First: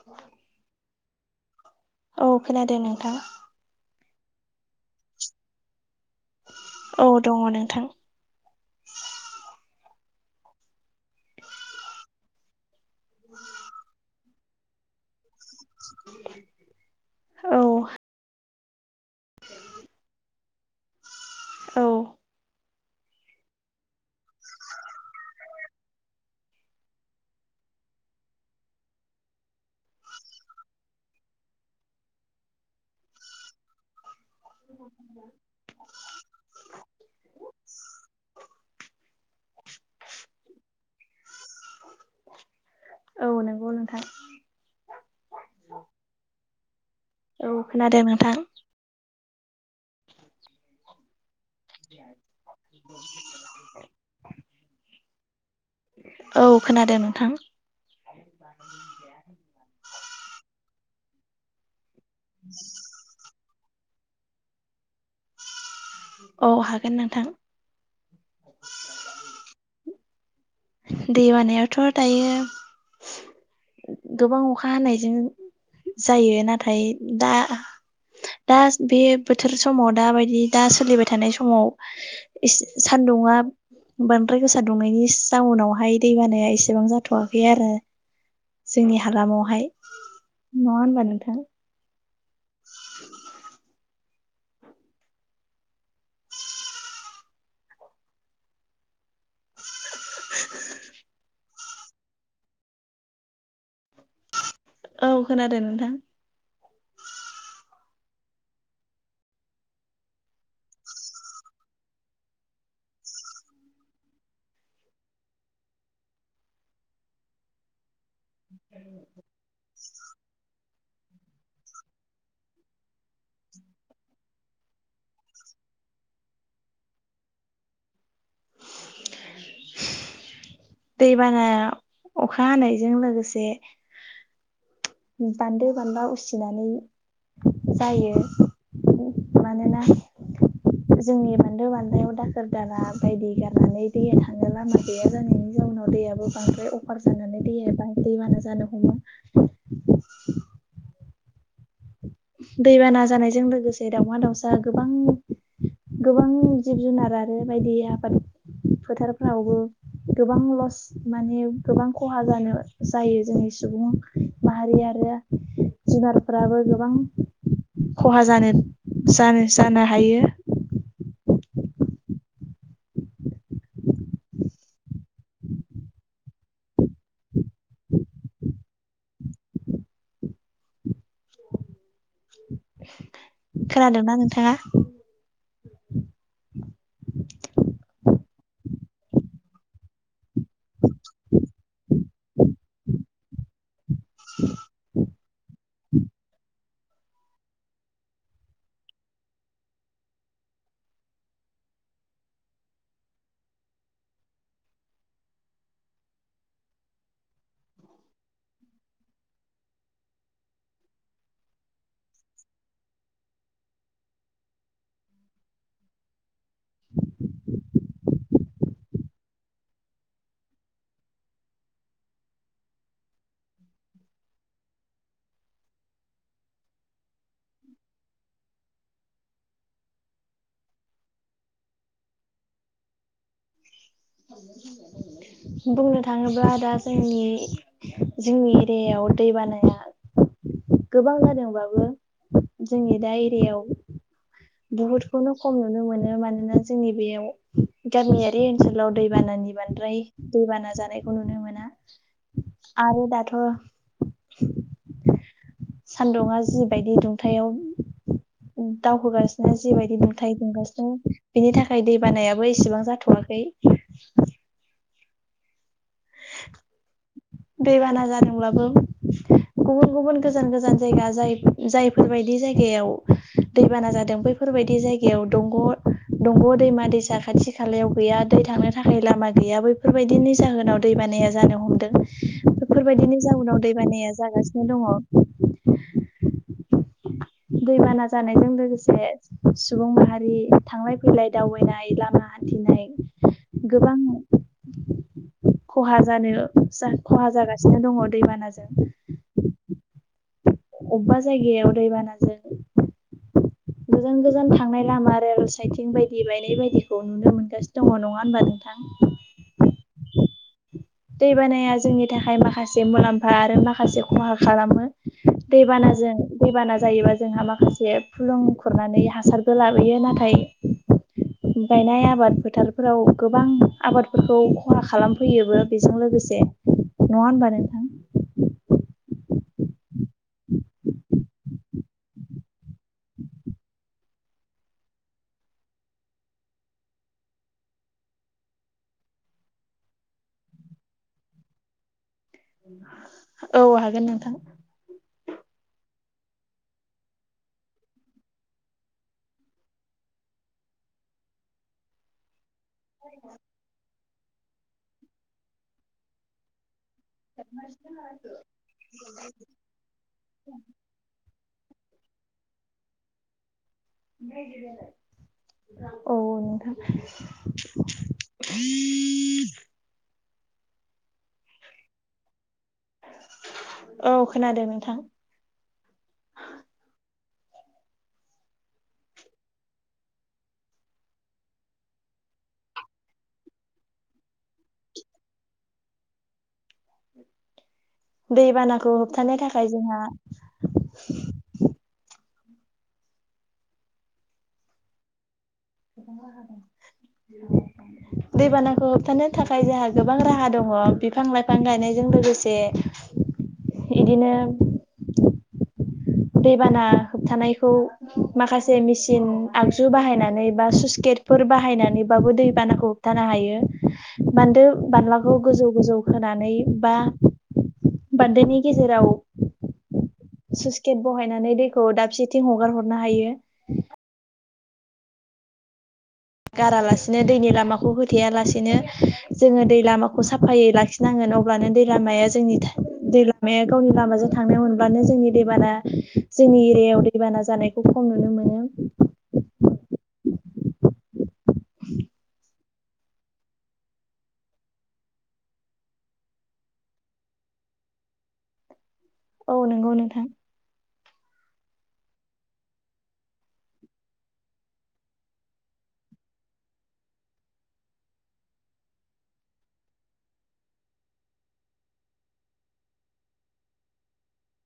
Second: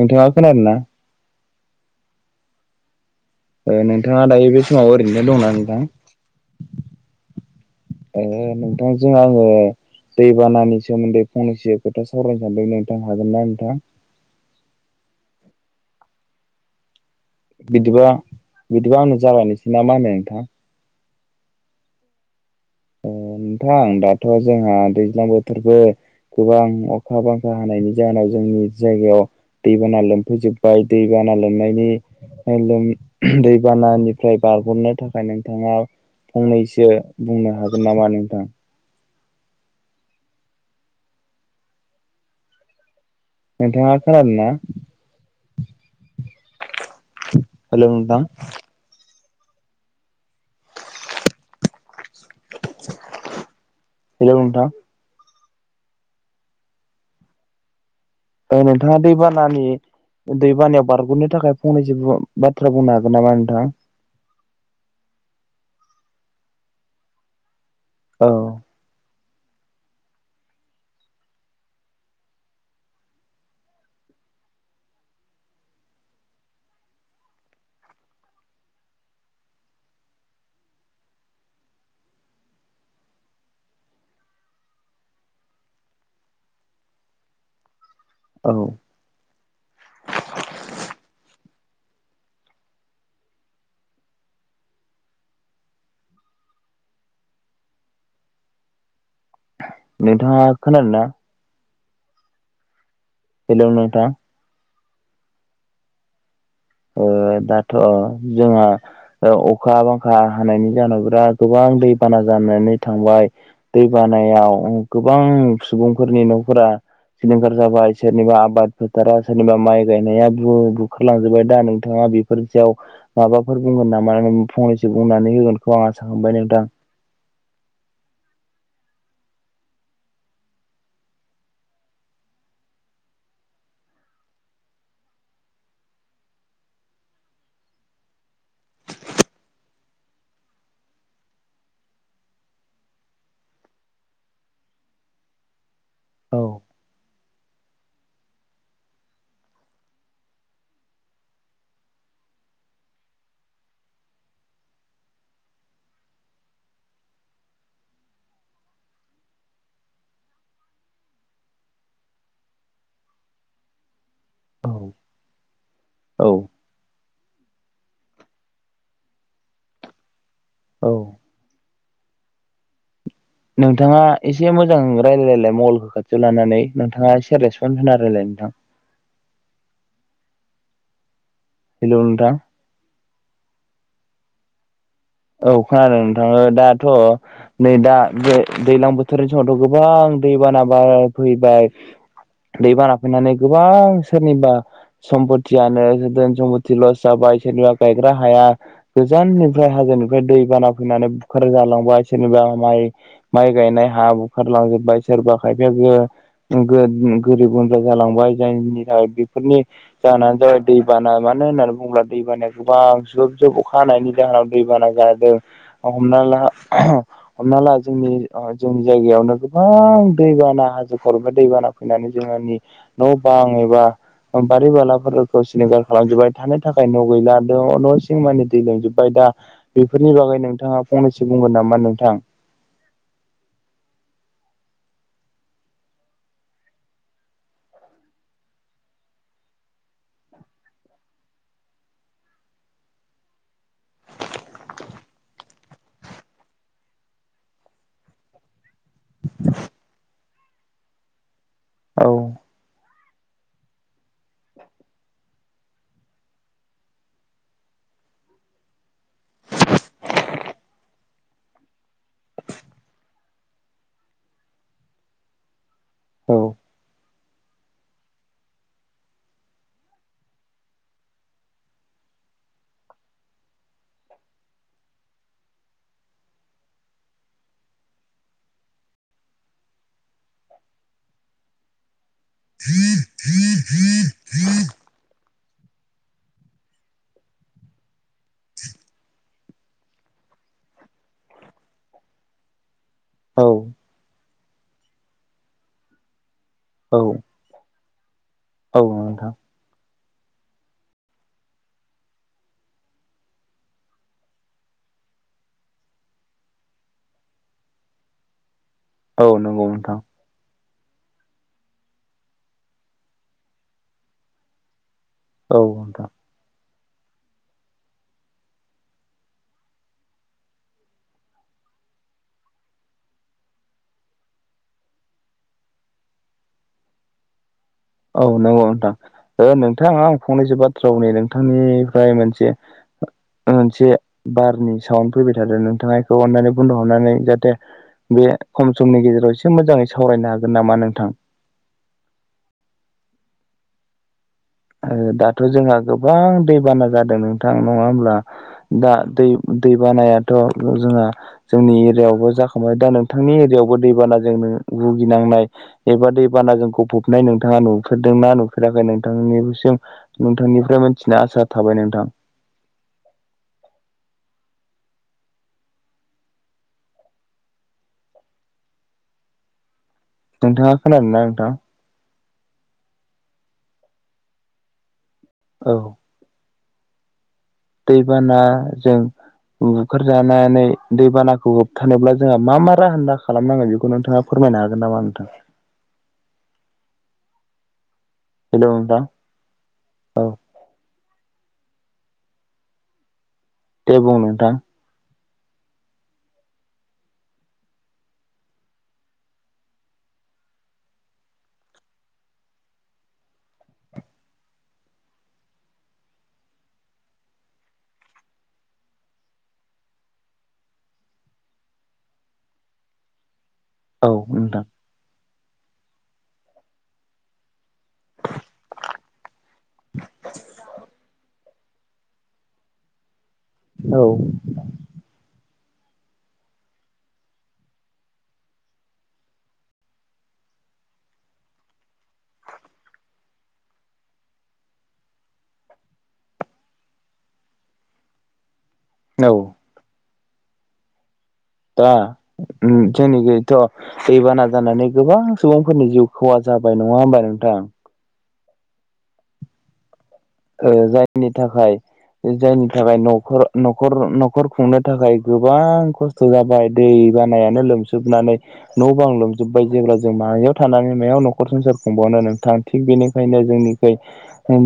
नोंथाङा खोनादों ना औ खोनादों नोंथां नोंथाङा दायो बे समाव ओरैनो दंना नोंथां औ दङ नोंथां ए नोंथांजों आङो दैबानानि सोमोन्दै फंनैसो खोथा सावरायनो सानदों नोंथां हागोनना नोंथां [inaudible] औ बिदिबा बिदिबा आंनो जाबायानोसैना मा होनो नोंथां औ ओ नोंथां दाथ' जोंहा दैज्लां बोथोरबो गोबां अखा बांखा हानायनि जाहोनाव जोंनि जायगायाव दैबाना लोमफैजोबबाय दैबाना लोमनायनि लोम दैबानानि निफ्राय बारगरनो थाखाय नोंथाङा फंनैसो बुंनो हागोन नामा नोंथां [unintelligible] [unintelligible] नंगौ नोंथाङा नोंथां खोनादोंना औ खोनादों नोंथां [inaudible] हेलौ नोंथां औ खोनादों नोंथां ओ नोंथाङा दैबानानि दैबानायाव बारग'नो थाखाय फंनैसो [unintelligible] बाथ्रा बुंनो हागोन नामा नोंथाङा औ हागोन नोंथां औ दै बानायाथ' दायो गोबां अखा हानायजों जायो नाथाय दा दा बे बोथोर समाव दाबायदि दा सोलिबाय थानाय समाव दङ बांद्राय गोसा दुंनायनि एसे टाउनावहाय दैबानाया एसेबां जाथ'वाखै आरो औ जोंनि हालामावहाय नङा होनबा नोंथां [inaudible] नोंथाङा खोनादोंना हेलौ नोंथां औ खोनादों नोंथां दाथ' जोंहा अखा बांखा हानायनि जाहोनाव बिराद गोबां गोबां दै बाना जानानै थांबाय दै बानायाव गोबां सुबुंफोरनि न'फोरा सिलिंखार जाबाय सोरनिबा आबाद फोथारा सोरनिबा माइ गायनाया बु बुखारलांजोबबाय। दा नोंथाङा बेफोरनि सायाव माबाफोर बुंगोन नामा ओम फंनैसो बुंनानै होगोनखौ आं आसा खालामबाय नोंथां [inaudible] दैबाना अखा हानायजों लोगोसे बान्दो बान्ला उसिनानै जायो। मानोना जोंनि बान्दो बान्लायाव दाखोर दाला बायदि गारनानै दैया थांनो लामा गैया जानायनि जाउनाव दैयाबो औ बांद्राय अफार जानानै दै दैबाना जानो हमो दैबाना जानायजों लोगोसे दाावमा दाउसा गोबां गोबां जिब जुनार आरो बायदि आबाद फोथारफ्रावबो गोबां लस माने गोबां खहा जानो जायो जोंनि सुबुं औ माहारिया औ जुनारफोराबो गोबां खहा जानो जानो जानो हायो। औ नोंथाङा एसे मोजां रायजलायलायलाय मगलखौ खाथियाव लानानै नोंथाङा एसे रेसपन्स होना रायलाय नोंथां हेलौ नोंथां खोनादोंना नोंथाङा? औ खोनादों नोंथाङो दाथ' नै दा बे दैज्लां बोथोरनि समावथ' गोबां दै बाना बा फैबाय दैबाना फैनानै गोबां सोरनिबा सम्पतयानो धोन सम्पत लस जाबा य सोनिबा गायग्रा हाया गोजाननिफ्राय हाजोनि ओमफ्राय दै बाना फैनानै बुखार जालांबाय सोरनिबा माइ माइ गायनाय हा बुखारलांजोब्बाय सोरबा खायफायाबो गोरिब गुन्द्रा जालांबाय जायनि थाखाय बेफोरनि जाहोनानो जाबाय दै बाना माने मानो होननानै बुंङोब्ला दैबाना गोबां जुब जुब अखा हानायनि जाहोनाव दैबाना जादों हमना ला हमना ला जोंनि जोंनि जायगायावनो गोबां दैबाना हाजो खरनिफाय दै बाना फैनानै जोंनि न' बां एबा बारि बालाफोरखौ सिलिंखार खालामजोबबाय थानो थाखाय न' गैला न' सिं मानि दै लोमजोब्बाय दा बेफोरनि बागै नोंथाङा फंनैसो बुंगोन नामा नोंथां बुंनो थाङोब्ला दा जोंनि जोंनि एरियायाव दै बानाया [inaudible] गोबां जादोंबाबो जोंनि दा एरियायाव बहुद खौनो खम नुनो मोनो मानोना जोंनि बेयाव गामियारि ओनसोलाव दैबानानि बांद्राय दैबाना जानायखौ नुनो मोना औ आरो दाथ' ओ [inaudible] सान्दुङा जिबायदि दुंथायाव दावखोगासिनो जिबायदि दुंथाय दंगासिनो बेनि थाखाय दै बानायाबो एसेबां जाथ'वाखै खै [inaudible] औ दैबाना जादोंब्लाबो गुबुन गुबुन गोजान गोजान जायगा जाय जायफोरबायदि जायगायाव दैबाना जादों बैफोरबायदि जायगायाव दंग' दंग' दैमा दैसा खाथि खालायाव गैया दै थांनो थाखाय लामा गैया बैफोरबायदिनि जाहोनाव दै बानाया जानो हमदों बेफोरबायदिनि जाउनाव दै बानाया जागासिनो दङ दैबाना जानायजों लोगोसे सुबुं माहारि थांलाय फैलाय दावबायनाय लामा हान औ हान्थिनाय गोबां खहा जानो औ खहा जागासिनो दङ औ दैबानाजों नोंथां अबेबा जायगायाव दैबानाजों गोजान गोजान थांनाय लामा रेल साइथिं बायदि बायनाय बायदिखौ नुनो मोनगासिनो दङ नङा होनबा नोंथां औ नंगौ नोंथां दै बानाया जोंनि थाखाय माखासे मुलाम्फा आरो माखासे खहा खालामो औ नोंथां दैबानाजों दैबानाजों जायोबा जोंहा माखासे फुलुं खुरनानै हासारबो लाबोयो नाथाय बायनाय आबाद फोथारफोराव गोबां आबादफोरखौ खहा खालामफैयोबो बेजों लोगोसे नङा होनबा नोंथां औ नंगौ नोंथां नोंथाङा आं फंनैसो बाथ्रानि नोंथांनि फ्राय मोनसे मोनसे बारनि साउड फैबाय थादों नोंथांखौ अन्नानै बन्द खालिमनानै जाहाथे बे खम समनि गेजेराव एसे मोजाङै सावरायनो हागोन नामा नोंथां औ हागोन नोंथां ओ दाथ' जोंहा गोबां दैबाना जादों नोंथां नङा हब्ला दा दैबाना जों जोंनि एरियावबो जाखांबाय दा नोंथांनि एरियायावबो दैबाना जों भुगिनांनाय एबा दैबाना जोंखौ नोंथाङा नुफेरदोंना नुफेराखै नोंथांनिसिम नोंथांनिफ्राय मिथिना आसा थाबाय नोंथां [unintelligible] औ नोंथां नोंथाङा खोनादों ना नोंथां औ खोनादों नोंथां औ दैबाना जों बुखारजानानै दैबानाखौ होबथानोब्ला जोंहा मा मा राहान्दा खालामनांगो बेखौ नोंथाङा फोरमाय नो हागोन नामा नोंथां हेलौ दैबानाखौ नोंथां होबथानो थाखाय जोंहा औ दे बुं नोंथां [inaudible] दैबानाखौ होबथानो थाखाय जोंहा गोबां राहा दङ बिफां लाइफां गायनायजों लोगोसे [inaudible] बिदिनो दैबाना होबथानायखौ माखासे मिसिन आगजु बाहायनानै बा स्लुइस गेट फोर बाहायनानैबाबो दै बानाखौ हथानो औ हायो नोंथां बान्दो बालाफोर खौ गोजौ गोजौ होनानै बा बान्दोनि गेजेराव स्लुइस गेट बहायनानै दैखौ दाबसेथिं हगार हरनो हायो। औ गारालासिनो दैनि लामाखौ होथेयालासिनो जोङो दै लामाखौ साफायै लाखिनाङो अब्लानो दै लामाया जोंनि दै लामाया गावनि लामाजों थांनो हनब्लानो जोंनि दैबाना जोंनि एरियायाव दैबाना जानायखौ खम नुनो मोनो। औ दा जोंनिखिथ' दैबाना जानानै गोबां सुबुंफोरनि जिउ खहा जाबाय नङा होमबा नोंथां औ नंगौ नोंथां ओ जायनि थाखाय जायनि थाखाय न'खर न'खर न'खर खुंनो थाखाय गोबां खस्थ' जाबाय दै दै बानायानो लोमजोबनानै न' बां लोमजोबबाय जेब्ला जों मायाव थानानै मायाव न'खर संसार खुंबाव नो नोंथां थिग बेनिखायनो जोंनिखै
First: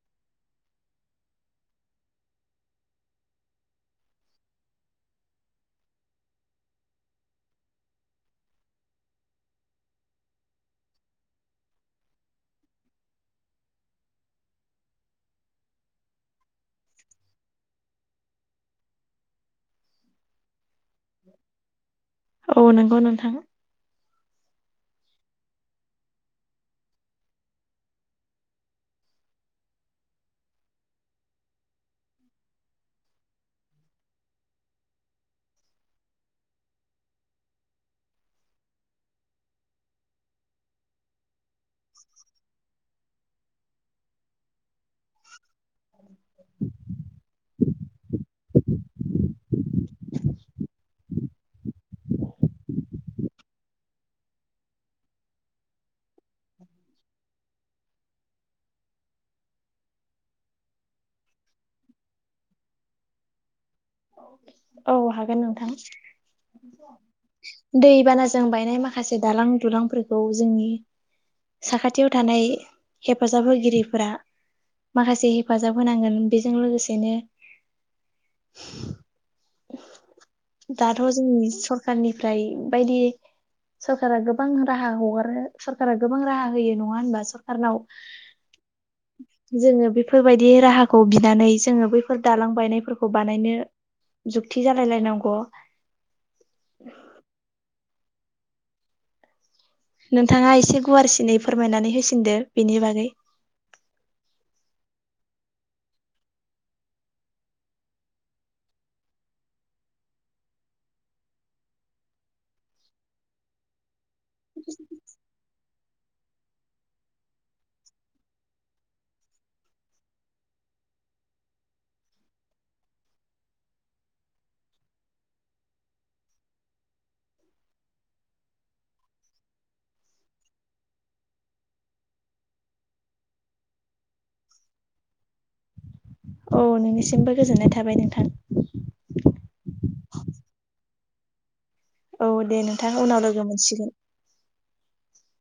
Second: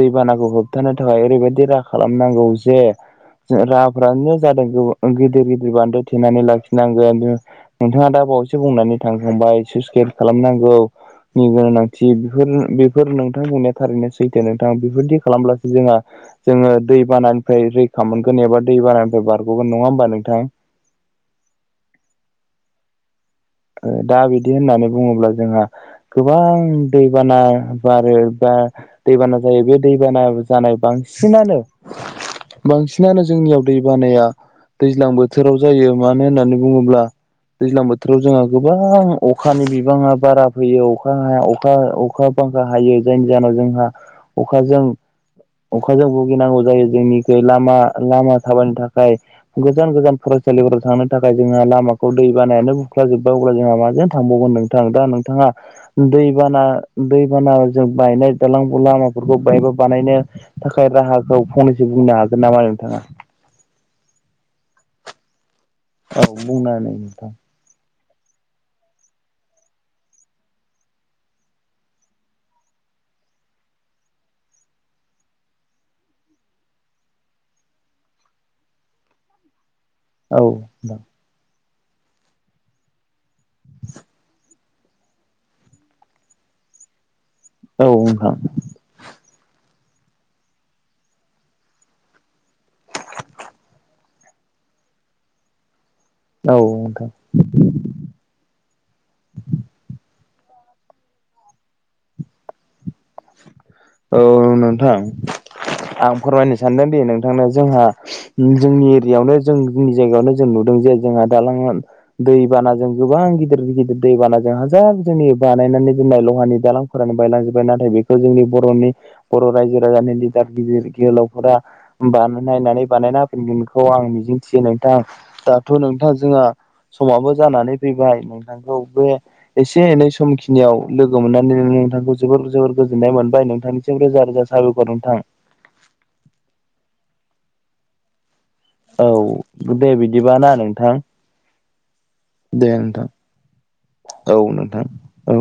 दै बाना खौ होबथानो थाखाय ओरैबायदि राहा खालामनांगौ जे राहाफ्रानो जादों गिदिर गिदिर बान्दो थेनानै लाखिनांगोन नोंथाङा दा बावैसो बुंनानै थांखांबाय सुइसकाइद खालामनांगौ नि गोनांथिफोर बेफोर नोंथां बुंनाया थारैनो सैथो नोंथाङा बेफोरदि खालामब्लासो जोंहा जोङो दै बानानिफ्राय रैखा मोनगोन एबा दै बानानिफ्राय बारगोन नङा होमबा नों थां औ नंगौ नोंथां दा बिदि होननानै बुङोब्ला जोंहा गोबां दैबाना बारो बा दैबाना जायो बे दैबाना जानाय बां सिनानो बांसिनानो जोंनियाव दै बानाया दैज्लां बोथोराव जायो मानो होननानै बुङोब्ला दैज्लां बोथोराव जोंहा गोबां अखानि बिबाङा बारा फैयो अखा हाया अखा अखा अखा बांखा हायो जायनि जाहोनाव जोंहा अखाजों अखाजों भुगिनांगौ जायो जोंनिखै लामा लामा थाबायनो थाखाय गोजान गोजान फरायसालिफोराव थांनो थाखाय जोंहा लामाखौ दै बानायानो खुरखा जोब्बाय अब्ला जोंहा माजों थांबावगोन नोंथां दा नोंथाङा दैबाना दैबाना जों बायनाय दालां लामाफोरखौ बायबा बानायनो थाखाय राहाखौ फंनैसो बुंनो हागोन नामा नोंथाङा हा [unintelligible] औ हागोन नोंथां औ बुंना हो नोंथां दैबानाजों बायनाय माखासे दालां दुलांफोरखौ जोंनि साखाथियाव थानाय हेफाजाब होगिरिफोरा माखासे हेफाजाब होनांगोन बेजों लोगोसेनो [inaudible] औ दाथ' नोंथां जोंनि सरखारनिफ्राय बायदि सरखारा गोबां राहा हगारो सरकारा गोबां राहा होयो नङा होनबा सरक सरकारनाव औ नोंथां जोङो बे बेफोरबायदि राहाखौ बिनानै जोङो बैफोर दालांबायनायफोरखौ बानायनो जुक्ति जालायलायनांगौ औ नोंथां नोंथाङा एसे गुवारसिनै फोरमायनानै होसिनदो बेनि बागै औ नोंथां आं फोरमायनो सानदों दे नोंथांनो जोंहा जोंनि एरियायावनो जों जोंनि जायगायावनो जों नुदों जे जोंहा दालां दै बानाजों गोबां गिदिर गिदिर दैबानाजों हाजार जोंनि बानायनानै दोननाय लहानि दालांफोरानो बायलांजोब्बाय नाथाय बेखौ जोंनि बर'नि बर' रायजो राजानि लिदार गिदिर गोलावफोरा बानाय नायनानै बानायना होफिनगोन आं मिजिंथियो नोंथां दाथ' नोंथां जोंहा समाबो जानानै फैबाय नोंथां बे एसे एनै समखिनियाव लोगो मोननानै नोंथांखौ जोबोर जोबोर गोजोननाय मोन बाय नोंथांनिसिम रोजा रोजा साबायखर नोंथां औ नोंनिसिमबो गोजोननाय थाबाय नोंथां बिदिबाना नोंथां औ दे नोंथां उनाव लोगो मोनसिगोन थां औ